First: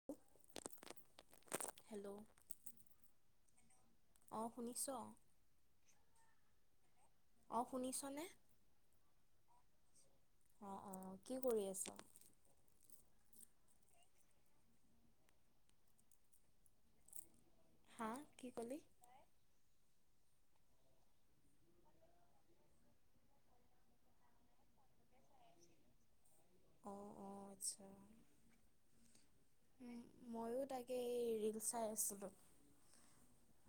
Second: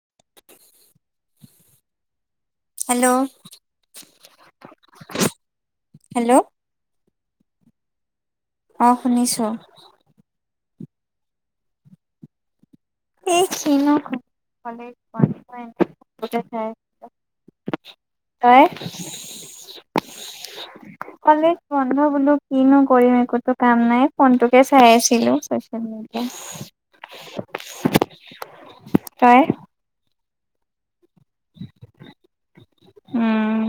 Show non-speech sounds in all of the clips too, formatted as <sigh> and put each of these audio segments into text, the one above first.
<unintelligible> Hello, hello, অ শুনিছ অ। হেল্ল', অ শুনিছ নে? অ শুনিছো। অ অ কি কৰি আছ। এই কিনো <unintelligible> হা কি হয়! ক'লি <unintelligible> <inaudible> কলেজ বন্ধ বোলো। কিনো, কৰিম! একোটো কাম নাই, ফোনটোকে চাই আছিলোঁ। <unintelligible> অ' অ'! আচ্ছা। তই? মইও তাকে এই ৰীলচ চাই আছিলোঁ। উম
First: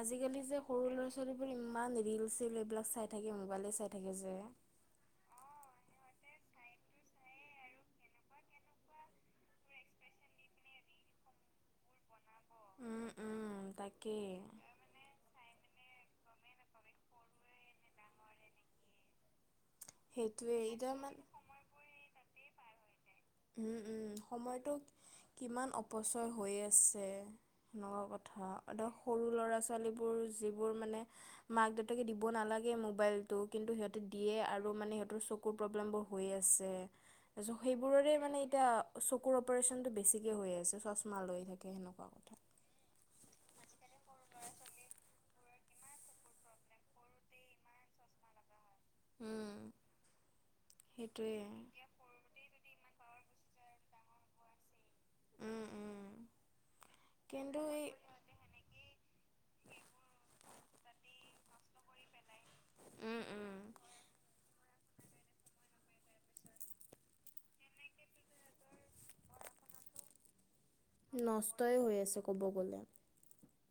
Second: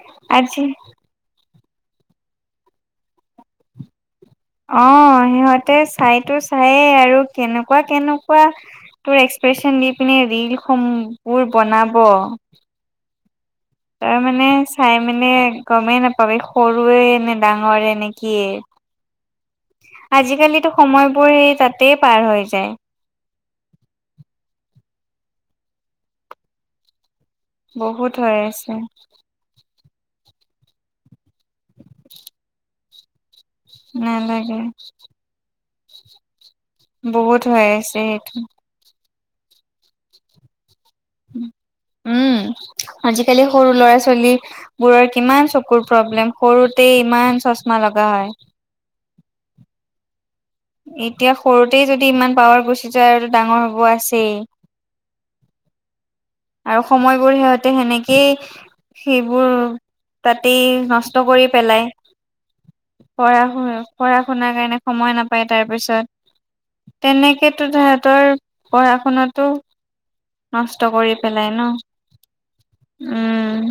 আজি কালি যে, সৰু ল'ৰা ছোৱালীবোৰ ইমান ৰিলচ, চিল এইবিলাক চাই থাকে, মোবাইলে চাই থাকে যে। অ'! সিহঁতে, চাইতো চায়ে আৰু কেনকুৱা- কেনকুৱা তোৰ, এক্সপ্ৰেচন দি পিনে, ৰিল সমূহ, বোৰ বনাব। উম উম তাৰমানে, তাকেই চাই মানে, গমেই নাপাব। এই, সৰুৱে নে, ডাঙৰে নে কিয়ে? <inaudible> সেইটোৱে আজিকালিতো, এতিয়া মানে সময়বোৰ সেই, তাতে পাৰ হৈ যায়। উম, উম! সময়টো, কিমান অপচয় হৈ আছে। সেনকুৱা বহুত হৈ কথা। আছে ধৰক, সৰু ল'ৰা-ছোৱালী ছোৱালীবোৰ, যিবোৰ মানে, মাক-দেউতাকে দিব নালাগে মোবাইল। কিন্তু, সিহঁতে দিয়ে নালাগে আৰু। মানে, সিহঁতৰ চকুৰ প্ৰব্লেম বোৰ হৈ আছে। বহুত তাৰপিছত, হৈ আছে সেইবোৰৰে সেইটো মানে এতিয়া, চকুৰ অপাৰচনতটো বেছিকে হৈ আছে, চশমা লৈ থাকে, সেনেকুৱা উম কথা। আজিকালি, সৰু ল'ৰা-ছোৱালী বোৰৰ, কিমান চকুৰ প্ৰব্লেম, সৰুতে ইমান চশমা লগা হয়। উম! সেইটোৱে। এতিয়া, সৰুতেই যদি, ইমান সৰুতেই পাৱাৰ যদি গুচি ইমান যায় পাৱাৰ আৰু গুচি ডাঙৰ যায় আৰু হ'ব আছেই। আছেই। উম! উম! আৰু সময়বোৰ, কিন্তু সিহঁতে এই সেনেকেই সেইবোৰ, তাতেই নষ্ট কৰি পেলায়। উম পঢ়া-শুনা, উম। পঢ়া-শুনাৰ কাৰণে, সময় নাপায়। তাৰপিছত <inaudible> তেনেকেতো, তাহাঁতৰ পঢ়া- শুনাটো নষ্ট কৰি পেলাই ন নষ্টই হৈ আছে, ক'ব গ'লে। উম!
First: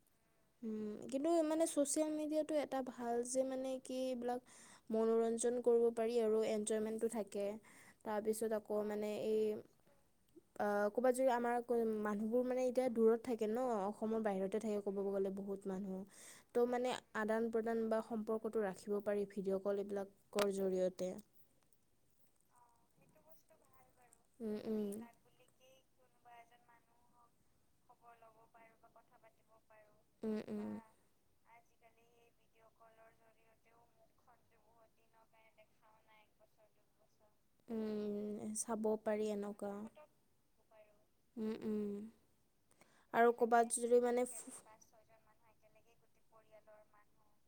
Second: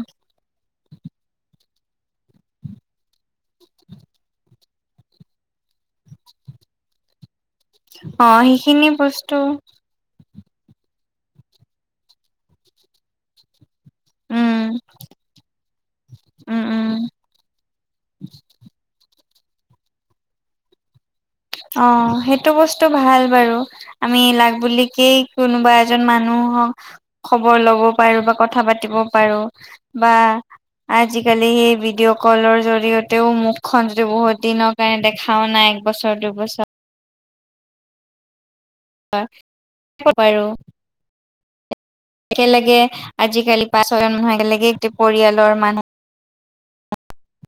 উম! কিন্তু, মানে চচিয়েল মিডিয়াটো, এটা ভাল যে, মানে কি, এইবিলাক মনোৰঞ্জন কৰিব পাৰি আৰু। এনজয়মেণ্টটো থাকে। অ তাৰপিছত, আকৌ সেইখিনি মানে, এই বস্তু অ'! ক'বাত যদি আমাৰ, মানুহবোৰ মানে, এতিয়া দূৰত থাকে ন'! অসমৰ বাহিৰতে থাকে। উম, ক'বগলে বহুত মানুহ! উম, ত' মানে, উম, আদান- প্ৰদান বা সম্পৰ্কটো ৰাখিব পাৰি। ভিডিঅ' ক'ল, এইবিলাকৰ জৰিয়তে। অ'! সেইটো বস্তু ভাল বাৰু। আমি, লাগ বুলিকেই কোনোবা এজন মানুহক, খবৰ ল'ব পাৰোঁ বা কথা পাতিব পাৰোঁ বা উম উম আজিকালি, সেই ভিডিঅ' ক'লৰ জৰিয়তেও, মুখ খন যদি বহুত দিনৰ কাৰণে, দেখাও নাই একবছৰ। সেইটো অৱস্থা। উম! চাব পাৰি এনেকুৱা। পাৰোঁ উম, উম! একেলগে আৰু আজিকালি কৰ'বাত পাঁচ যদি ছয়জন মানে মানুহ একেলগে পৰিয়ালৰ মানুহ,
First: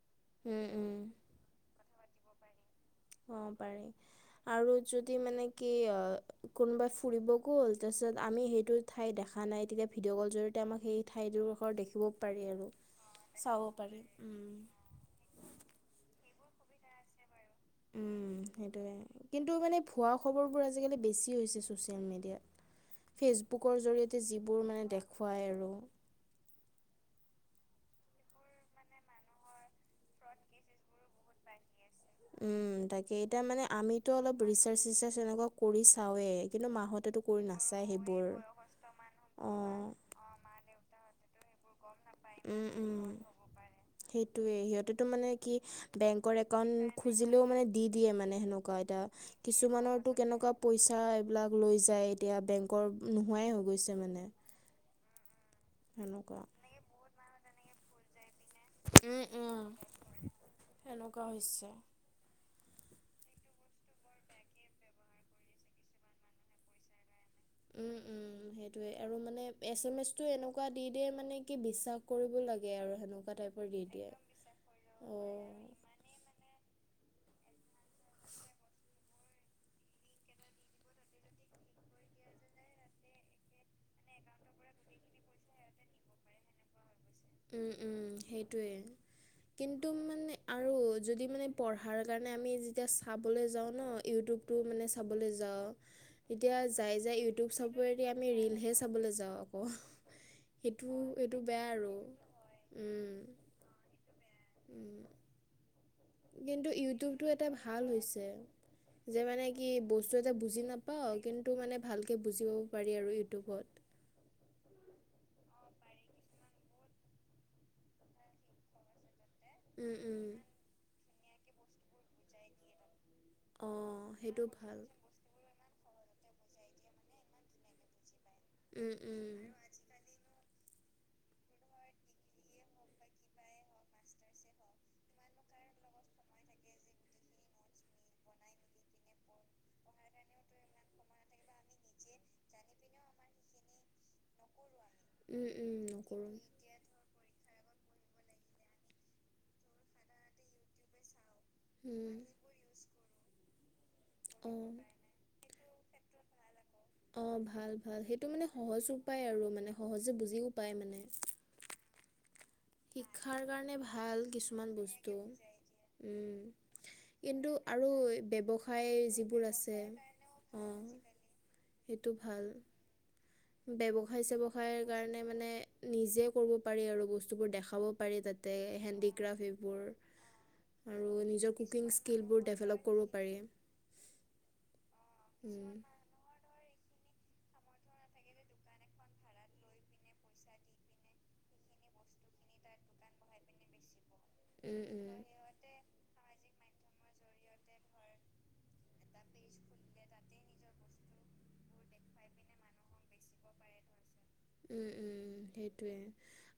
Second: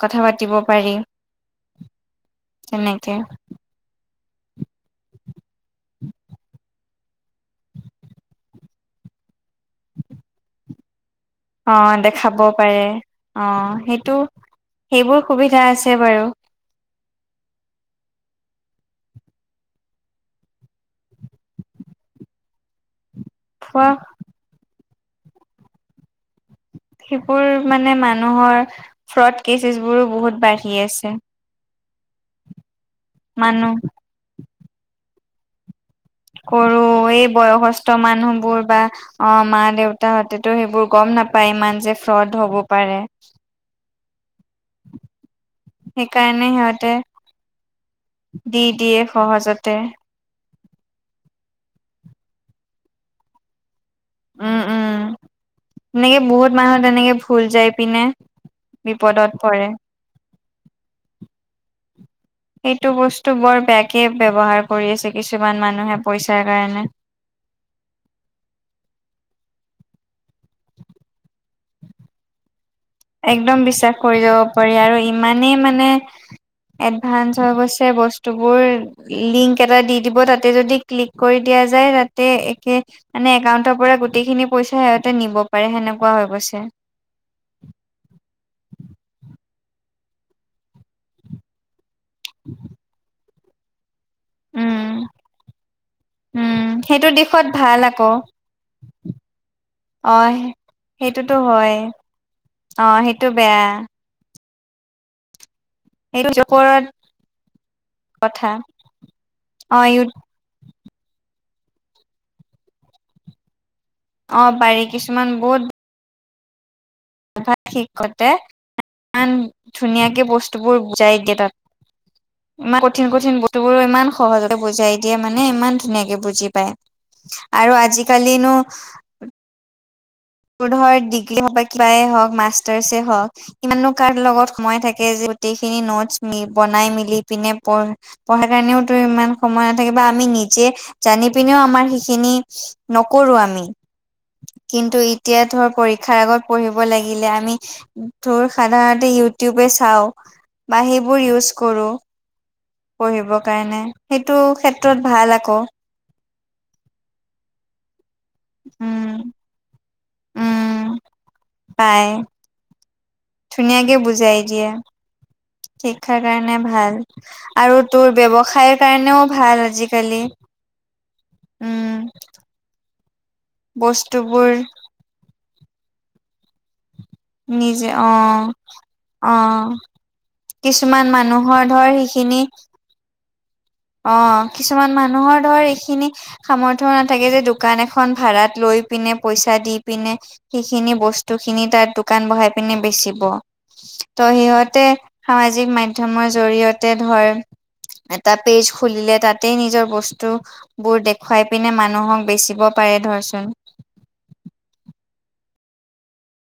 কথা পাতিব উম পাৰি। উম <unintelligible> অ'! পাৰি। আৰু যদি মানে, কি অ'! কোনোবাই ফুৰিব গ'ল। তাৰপিছত, আমি সেইটো ঠাই দেখা নাই। তেতিয়া, ভিডিঅ' ক'ল জৰিয়তে, আমাক সেই ঠাইটোৰ ঘৰ অ', দেখিব দেখাব পাৰি আৰু, পাৰে। চাব অ', পাৰি সেইটো উম। সেইবোৰ সুবিধা আছে বাৰু উম সেইটোৱে। কিন্তু মানে, ভুৱা খবৰবোৰ আজিকালি বেছি হৈছে, ছ'চিয়েল মিডিয়াত। ফেচবুকৰ খোৱা জৰিয়তে যিবোৰ মানে, দেখুৱায় আৰু। সেইবোৰ মানে, মানুহৰ ফ্ৰড কেছেছ বোৰো বহুত বাঢ়ি আছে। উম তাকে এতিয়া মানে মানুহ আমিতো অলপ ৰিচাৰ্চ চিচাৰ্চ এনেকুৱা কৰি চাওৱে, কিন্তু কৰো মা হঁতেতো এই কৰি নাচায় বয়সস্থ সেইবোৰ, মানুহবোৰ বা অ অঁ। অঁ মা দেউতাহঁতেতো মা - সেইবোৰ দেউতা হঁতেতো গম নাপায় সেইবোৰ ইমান যে গম ফ্ৰড নাপায় হব পাৰে। সেইটোয়ে, সিহঁতেতো মানে কি বেংকৰ সেইকাৰণে সিহঁতে একাউণ্ট খুজিলেও মানে দি দিয়ে মানে দি সেনেকুৱা দিয়ে এতিয়া সহজতে। কিছুমানৰ টো কেনেকুৱা পইচা এইবিলাক লৈ যায় এতিয়া বেংকৰ নোহোৱাই হৈ গৈছে মানে। উম উম, এনেকে সেনেকুৱা বহুত মানুহ তেনেকে ভুল যাই পিনে উম বিপদত উম পৰে। সেনেকুৱা হৈছে। সেইটো বস্তু বৰ বেয়াকে ব্যৱহাৰ কৰি আছে, কিছুমান মানুহে পইচাৰ কাৰণে। উম উম সেইটোয়ে, আৰু মানে এছ এম এছ টো এনেকুৱা দি দিয়ে মানে কি বিশ্বাস কৰিব লাগে আৰু। সেনেকুৱা একদম টাইপৰ দি বিশ্বাস দিয়ে কৰি যাব পাৰি আৰু অ ইমান মানে এডভান্স হৈ গছে বস্তুবোৰ লিংক এটা দি দিব তাতে যদি ক্লিক কৰি দিয়া যায় তাতে একে মানে একাউণ্টৰ পৰা গোটেইখিনি পইচা সিহঁতে নিব পাৰে সেনেকুৱা হৈ গৈছে। উম উম সেইটোৱে, কিন্তু মানে আৰু যদি মানে পঢ়াৰ কাৰণে আমি যেতিয়া চাবলৈ যাওঁ ন, ইউটিউবটো মানে উম, চাবলৈ যাওঁ এতিয়া উম, যাই সেইটো যাই দিশত ইউটিউব ভাল চাবৰেদি আকৌ আমি ৰিলহে চাবলৈ যাওঁ আক। অ', সেইটো এইটো বেয়া আৰু, অঁ উম, সেইটো বেয়া। উম। সেইটো কিন্তু ওপৰত ইউটিউবটো এটা ভাল হৈছে, কথা যে মানে কি অ', ইউ বস্তু এটা বুজি নাপ পাওঁ কিন্তু মানে ভালকে বুজিব পাৰি আৰু ইউটিউবত। অঁ পাৰি কিছুমান বহুত তাত শিকতে ইমান উম, ধুনীয়াকে উম। বস্তুবোৰ বুজাই দিয়ে তাত। ইমান কঠিন কঠিন বস্তুবোৰ ইমান অ' সেইটো সহজতে ভাল। বুজাই। দিয়ে মানে ইমান ধুনীয়াকে বুজি পায়, আৰু আজিকালিনো উম, উম। তোৰ ধৰ ডিগ্ৰী হওঁক বা কিবাই হওঁক মাষ্টাৰছে হওঁক ইমানো কাৰ লগত সময় থাকে যে গোটেইখিনি নটছ ম বনাই মেলি পিনে পঢ়। পঢ়াৰ কাৰণেওতো ইমান সময় নাথাকিব। আমি নিজে জানি পিনেও আমাৰ সেইখিনি নকৰো আমি, কিন্তু এতিয়া উম, ধৰ উম, পৰীক্ষাৰ নকৰোঁ। আগত পঢ়িম - - ব লাগিলে আমি তোৰ সাধাৰণতে ইউটোবয়ে চাও, বা সেইবোৰ ইউজ - - কৰোঁ, উম। পঢ়িবৰ কাৰণে সেইটো অ'। ক্ষেত্ৰত ভাল আক। অ ভাল ভাল, সেইটো মানে সহজ উপায় উম আৰু মানে সহজে বুজিও পায় মানে। পায় শিক্ষাৰ কাৰণে ভাল দিয়ে কিছুমান বস্তু। শিক্ষাৰ কাৰণে উম ভাল কিন্তু আৰু তোৰ ব্যৱসায়ৰ ব্যৱসায় কাৰণেও যিবোৰ ভাল আছে আজিকালি অঁ উম সেইটো ভাল। ব্যৱসায় বস্তুবোৰ চেবসায়ৰ কাৰণে মানে নিজে কৰিব পাৰি আৰু বস্তু বস্তুবোৰ দেখাব নিজে অ পাৰি তাতে অ হেডিক্ৰাফ সেই বোৰ কিছুমান আৰু নিজৰ মানুহৰ ধৰ কুকিং স্কিলবোৰ ডেভেলপ কৰিব পাৰি। অঁ কিছুমান মানুহৰ ধৰ উম এইখিনি সামৰ্থ্য নাথাকে যে দোকান এখন ভাড়াত লৈ পিনে, পইচা দি পিনে সেইখিনি বস্তু খিনি তাত দোকান বহাই পিনে বেচিব', ত', উম সিহঁতে উম সামাজিক মাধ্যমৰ জৰিয়তে ধৰ, এটাত', পেজ খুলিলে তাতেই নিজৰ বস্তু', বোৰ দেখুৱাই পিনে মানুহক বেচিব পাৰে ধৰচোন', উম উম সেইটোয়ে,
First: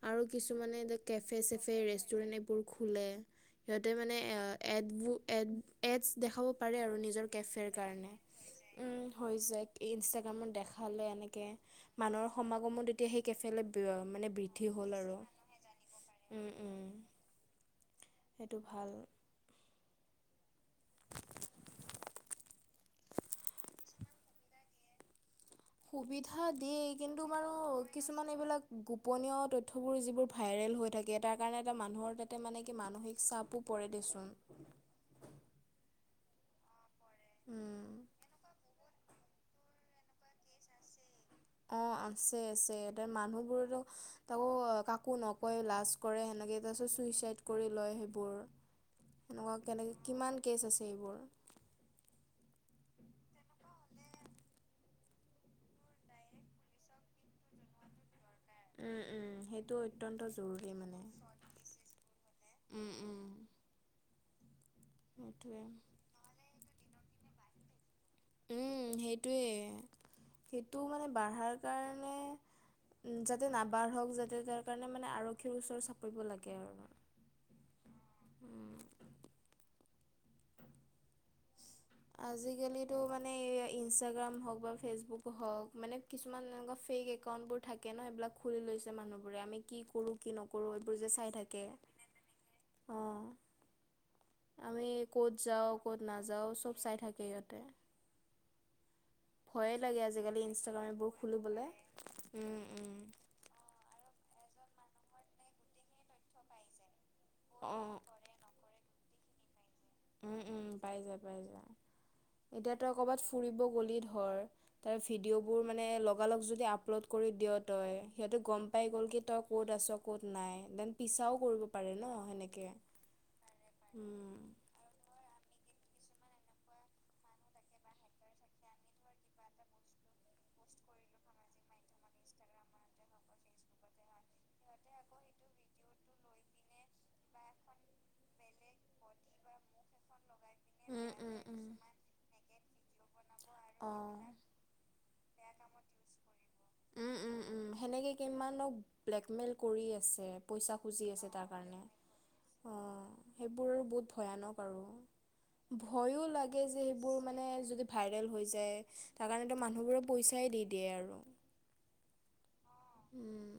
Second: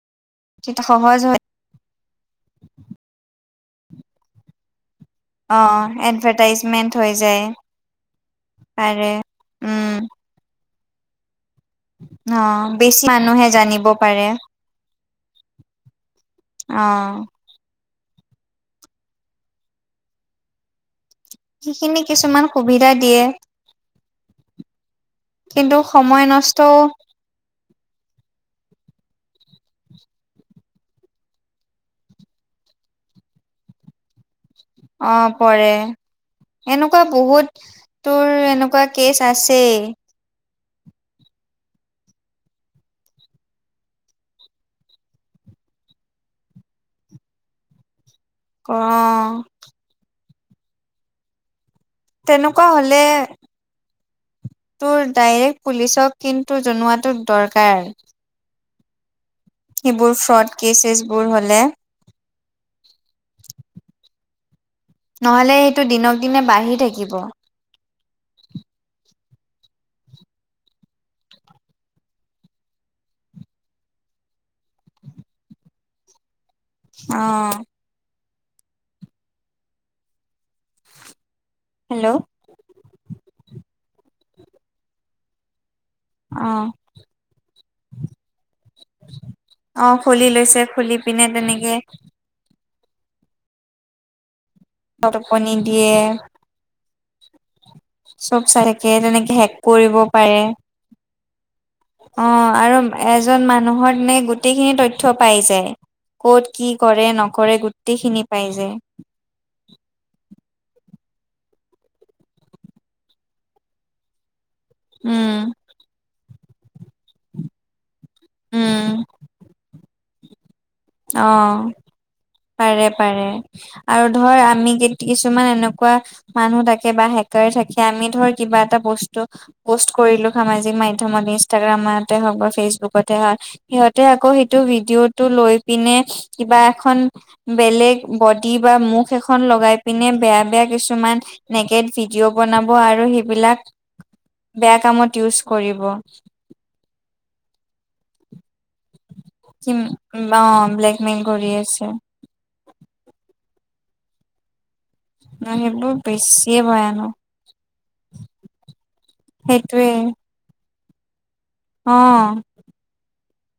আৰু কিছুমানে তেতিয়া যে সহজ হয় কেফে চেফে কেফে ৰেষ্টুৰেণ্ট এইবোৰ খোলে, সিহঁতে মানে এডবোৰ এড অ এডছ দেখাব পাৰে এডভাৰটাইজমেন্ট আৰু হৈ নিজৰ যায় কেফেৰ কাৰণে, উম পাৰে হৈ যায় উম ইনফেক দেখালে এনেকে মানুহৰ অ সমাগমো বেছি তেতিয়া সেই মানুহে কেফেলে জানিব বৃ', পাৰে মানে বৃদ্ধি হ'ল আৰু', উম', - অ উম', সেইটো ভাল', সিখিনি কিছুমান সুবিধা দিয়ে', কিন্তু সময় নষ্টও', তোমাৰ কিছুমান এইবিলাক গোপনীয় তথ্যবোৰ যিবোৰ ভাইৰেল হৈ থাকে তাৰ কাৰণে এটা মানুহৰ তে', তেতিয়া মানে কি মানসিক চাপো পৰে দেচোন', অ', পৰে, এনেকুৱা বহুত উম তোৰ এনেকুৱা', কেচ আছেই', অ', আছে', - আছে', এতিয়া মানুহবোৰতো', তাকো কাকো নকয় লাজ কৰে সেনেকে, তাৰপিছত চুইচাইড কৰি লয় সেইবোৰ', অ এনেকুৱা কেনেকে কিমান কেচ আছে এইবোৰ', তেনেকুৱা হ'লে', তোৰ ডাইৰেক্ট পুলিচক কিন্তু জনোৱাটো দৰকাৰ', উম', - উম', সেইটো সেইবোৰ অত্যন্ত ফ্ৰড জৰুৰী কেচেছ মানে বোৰ হলে উম', -উম', নহ'লে সেইটোৱে সেইটো দিনক দিনে বাঢ়ি থাকিব', উম', সেইটোৱে, সেইটো মানে বঢ়াৰ কাৰণে', উম', যাতে নাবাঢ়কহ যাতে তাৰ কাৰণে মানে আৰক্ষীৰ ওচৰ চাপিব লাগে আৰু', অহ', উম', হেল্ল' আজিকালিতো মানে এই ইনষ্টাগ্ৰাম হওঁক বা ফেচবুক হওঁক মানে', কিছুমান অ এনেকুৱা ফেক একাউণ্টবোৰ থাকে ন সেইবিলাক খুলি লৈছে মানুহবোৰে আমি কি অ কৰোঁ', খুলি কি লৈছে নকৰোঁ এইবোৰ খুলি যে পিনে চাই থাকে', তেনেকে অ', আমি ক'ত টোপনি যাও দিয়ে ক'ত নাযাওঁ চব', চাই থাকে ইহঁতে', চব চাই থাকে তেনেকে হেক কৰিব লাগে পাৰে', আজিকালি ইনষ্টাগ্ৰাম এইবোৰ খুলিবলৈ। অ', উম আৰু উম। এজন মানুহৰ এনেকে গোটেইখিনি তথ্য পাই যায়', ক'ত কি কৰে নকৰে অ। গোটেই খিনি পাই যে', উম', - উম', পাই যায়, - পাই যায়, এতিয়া‌ তই কবাত ফুৰিব গলি ধৰ', তাৰ উম ভিডিঅ'বোৰ মানে লগালগ যদি আপলোড কৰি দিয় তই', সিহঁতে গম পাই উম গ'ল কি তই ক'ত আছ ক'ত নাই, দেন', পিছাও কৰিব অ', পাৰে ন সেনেকে। পাৰে, - পাৰে, আৰু উম। ধৰ আমি কেতি', কিছুমান এনেকুৱা মানুহ থাকে বা হেকাৰ থাকে আমি ধৰ কিবা এটা বস্তু', প'ষ্ট কৰিলোঁ সামাজিক মাধ্যমত, ইনষ্টাগ্ৰামতে হওঁক বা ফেচবুকতে হওঁক', সিহঁতে আকৌ সেইটো ভিডিঅ' টো লৈ', পিনে কিবা এখন, বেলেগ বডি বা মুখ এখন লগাই পিনে বেয়া', বেয়া উম, কিছুমান নেকেট ভিডিঅ' বনাব আৰু সি', অহ', বেয়া কামত ইউজ কৰিব', উম', - উম', - উম', সেনেকে কিমানৰ', ব্লেকমেইল কি কৰি আছে, অ পইচা খুজি ব্লেকমেইল আছে কৰি তাৰ কাৰণে', আছে অ', সেইবোৰ বহুত ভয়ানক আৰু', সেইবোৰ ভয়ো বেছিয়ে লাগে যে ভয়ানক সেইবোৰ মানে যদি। ভাইৰেল হৈ যায়, তাৰ কাৰণেতো সেইটোৱে মানুহবোৰে পইচাই দি দিয়ে আৰু অ। উম।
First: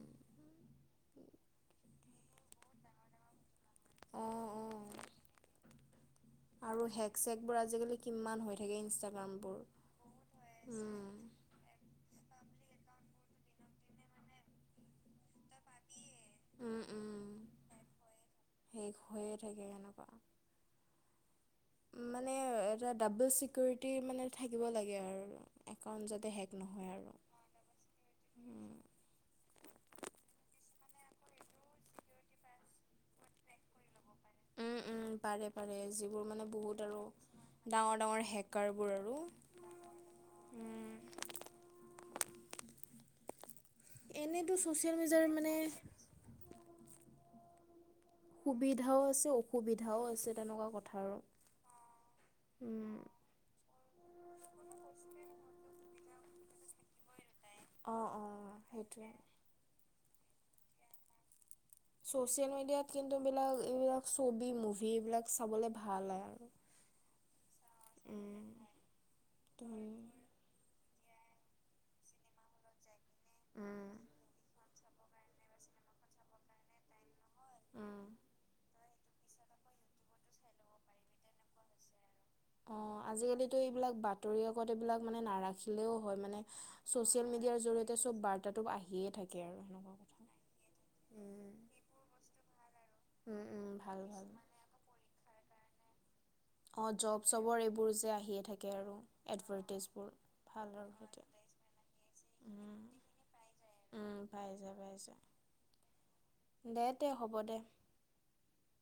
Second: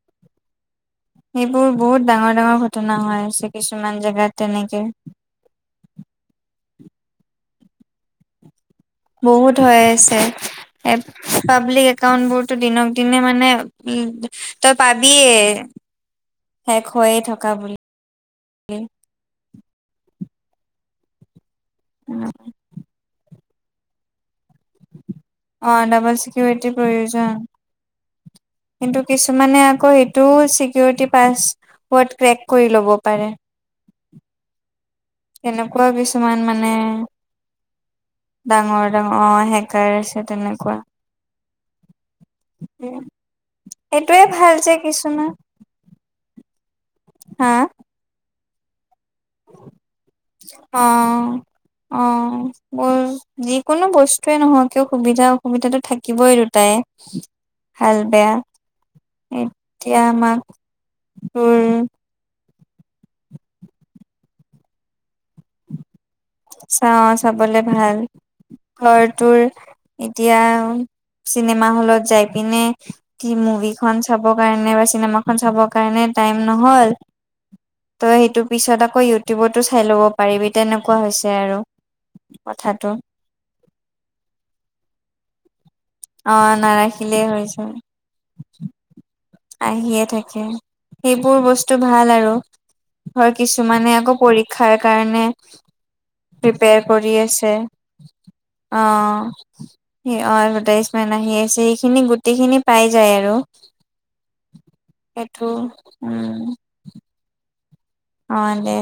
সেইবোৰ বহুত ডাঙৰ ডাঙৰ ঘটনা হৈ আছে কিছুমান জেগাত অঁ তেনেকৈ', অঁ আৰু হেক চেক বোৰ আজিকালি কিমান হৈ থাকে ইনষ্টা', বহুত হৈ আছে, এপ', পাব্লিক একাউন্ট বোৰতো দিনক দিনে মানে, উম', তই পাবিয়ে', উম শেষ হৈয়ে উম, থকা বুলি। শেষ হৈয়ে থাকে কেনেকুৱা। মানে এটা ডাবোলো চিকিউৰিটি মানে থাকিব লাগে আৰু অ একাউণ্ট ডাবল যাতে হেক চিকিউৰিটিৰ নহয় আৰু প্ৰয়োজন। উম। কিন্তু কিছুমানে আকৌ সেইটোও চিকিউৰিটি পাছ, ৱৰ্ড ক্ৰেক কৰি ল'ব পাৰে। উম উম পাৰে পাৰে তেনেকুৱা যিবোৰ কিছুমান মানে বহুত আৰু ডাঙৰ ডাঙৰ হেকাৰ বোৰ আৰু শেকাৰ আছে তেনেকুৱা। এইটোৱে এনেইতো ভাল যে ছ'চিয়েল কিছুমান। <unintelligible> হা। সুবিধাও আছে অসুবিধাও আছে তেনেকুৱা অ', কথা আৰু অ', বৰ উম। যিকোনো বস্তুৱে নহওক কিয় সুবিধা অসুবিধাতো থাকিবই দুটাই। ভাল অঁ বেয়া অঁ সেইটোৱে। এতিয়া আমাক উ। চচিয়েল মিডিয়াত কিন্তু এইবলাক এইবিলাক ছবি মুভি এইবিলাক চাবলে ভাল হয় আৰু চাও অ চাবলে ভাল। উম ধৰটোৰ তুমি এতিয়া চিনেমা হলত যাই পিনে। স মুভিখন উম। চাবৰ কাৰণে বা চিনেমাখন চাব কাৰণে টাইম নহ'ল। ত উম, সেইটো পিছত আকৌ ইউটিউবতো চাই ল'ব পাৰিবি তেনেকুৱা হৈছে আৰু অ কথাটো আজিকালিতো এইবিলাক বাতৰি কাগজ এইবিলাক মানে নাৰাখিলেও। হয় মানে, অ', নাৰাখিলেই চচিয়েল হৈ মিডিয়াৰ যায় জৰিয়তে চব বাৰ্তাটো আহিয়ে থাকে আৰু সেনেকুৱা আহিয়ে কথা। থাকে সেইবোৰ উম। বস্তু ভাল আৰু ধৰ উম উম কিছুমানে ভাল আকৌ ভাল। পৰি খাৰ কাৰণে। প্ৰিপেয়াৰ <inaudible> অঁ কৰি জব আছে। চবৰ এইবোৰ যে আহিয়ে থাকে আৰু এডভাৰটাইজবোৰ ভাল আৰু মান আহি তেতিয়া। আছে সেইখিনি গোটেইখিনি পাই যায় আৰু উম পাই যায় পাই যায় সেইটো, উম। দে হ'ব দে। অ দে।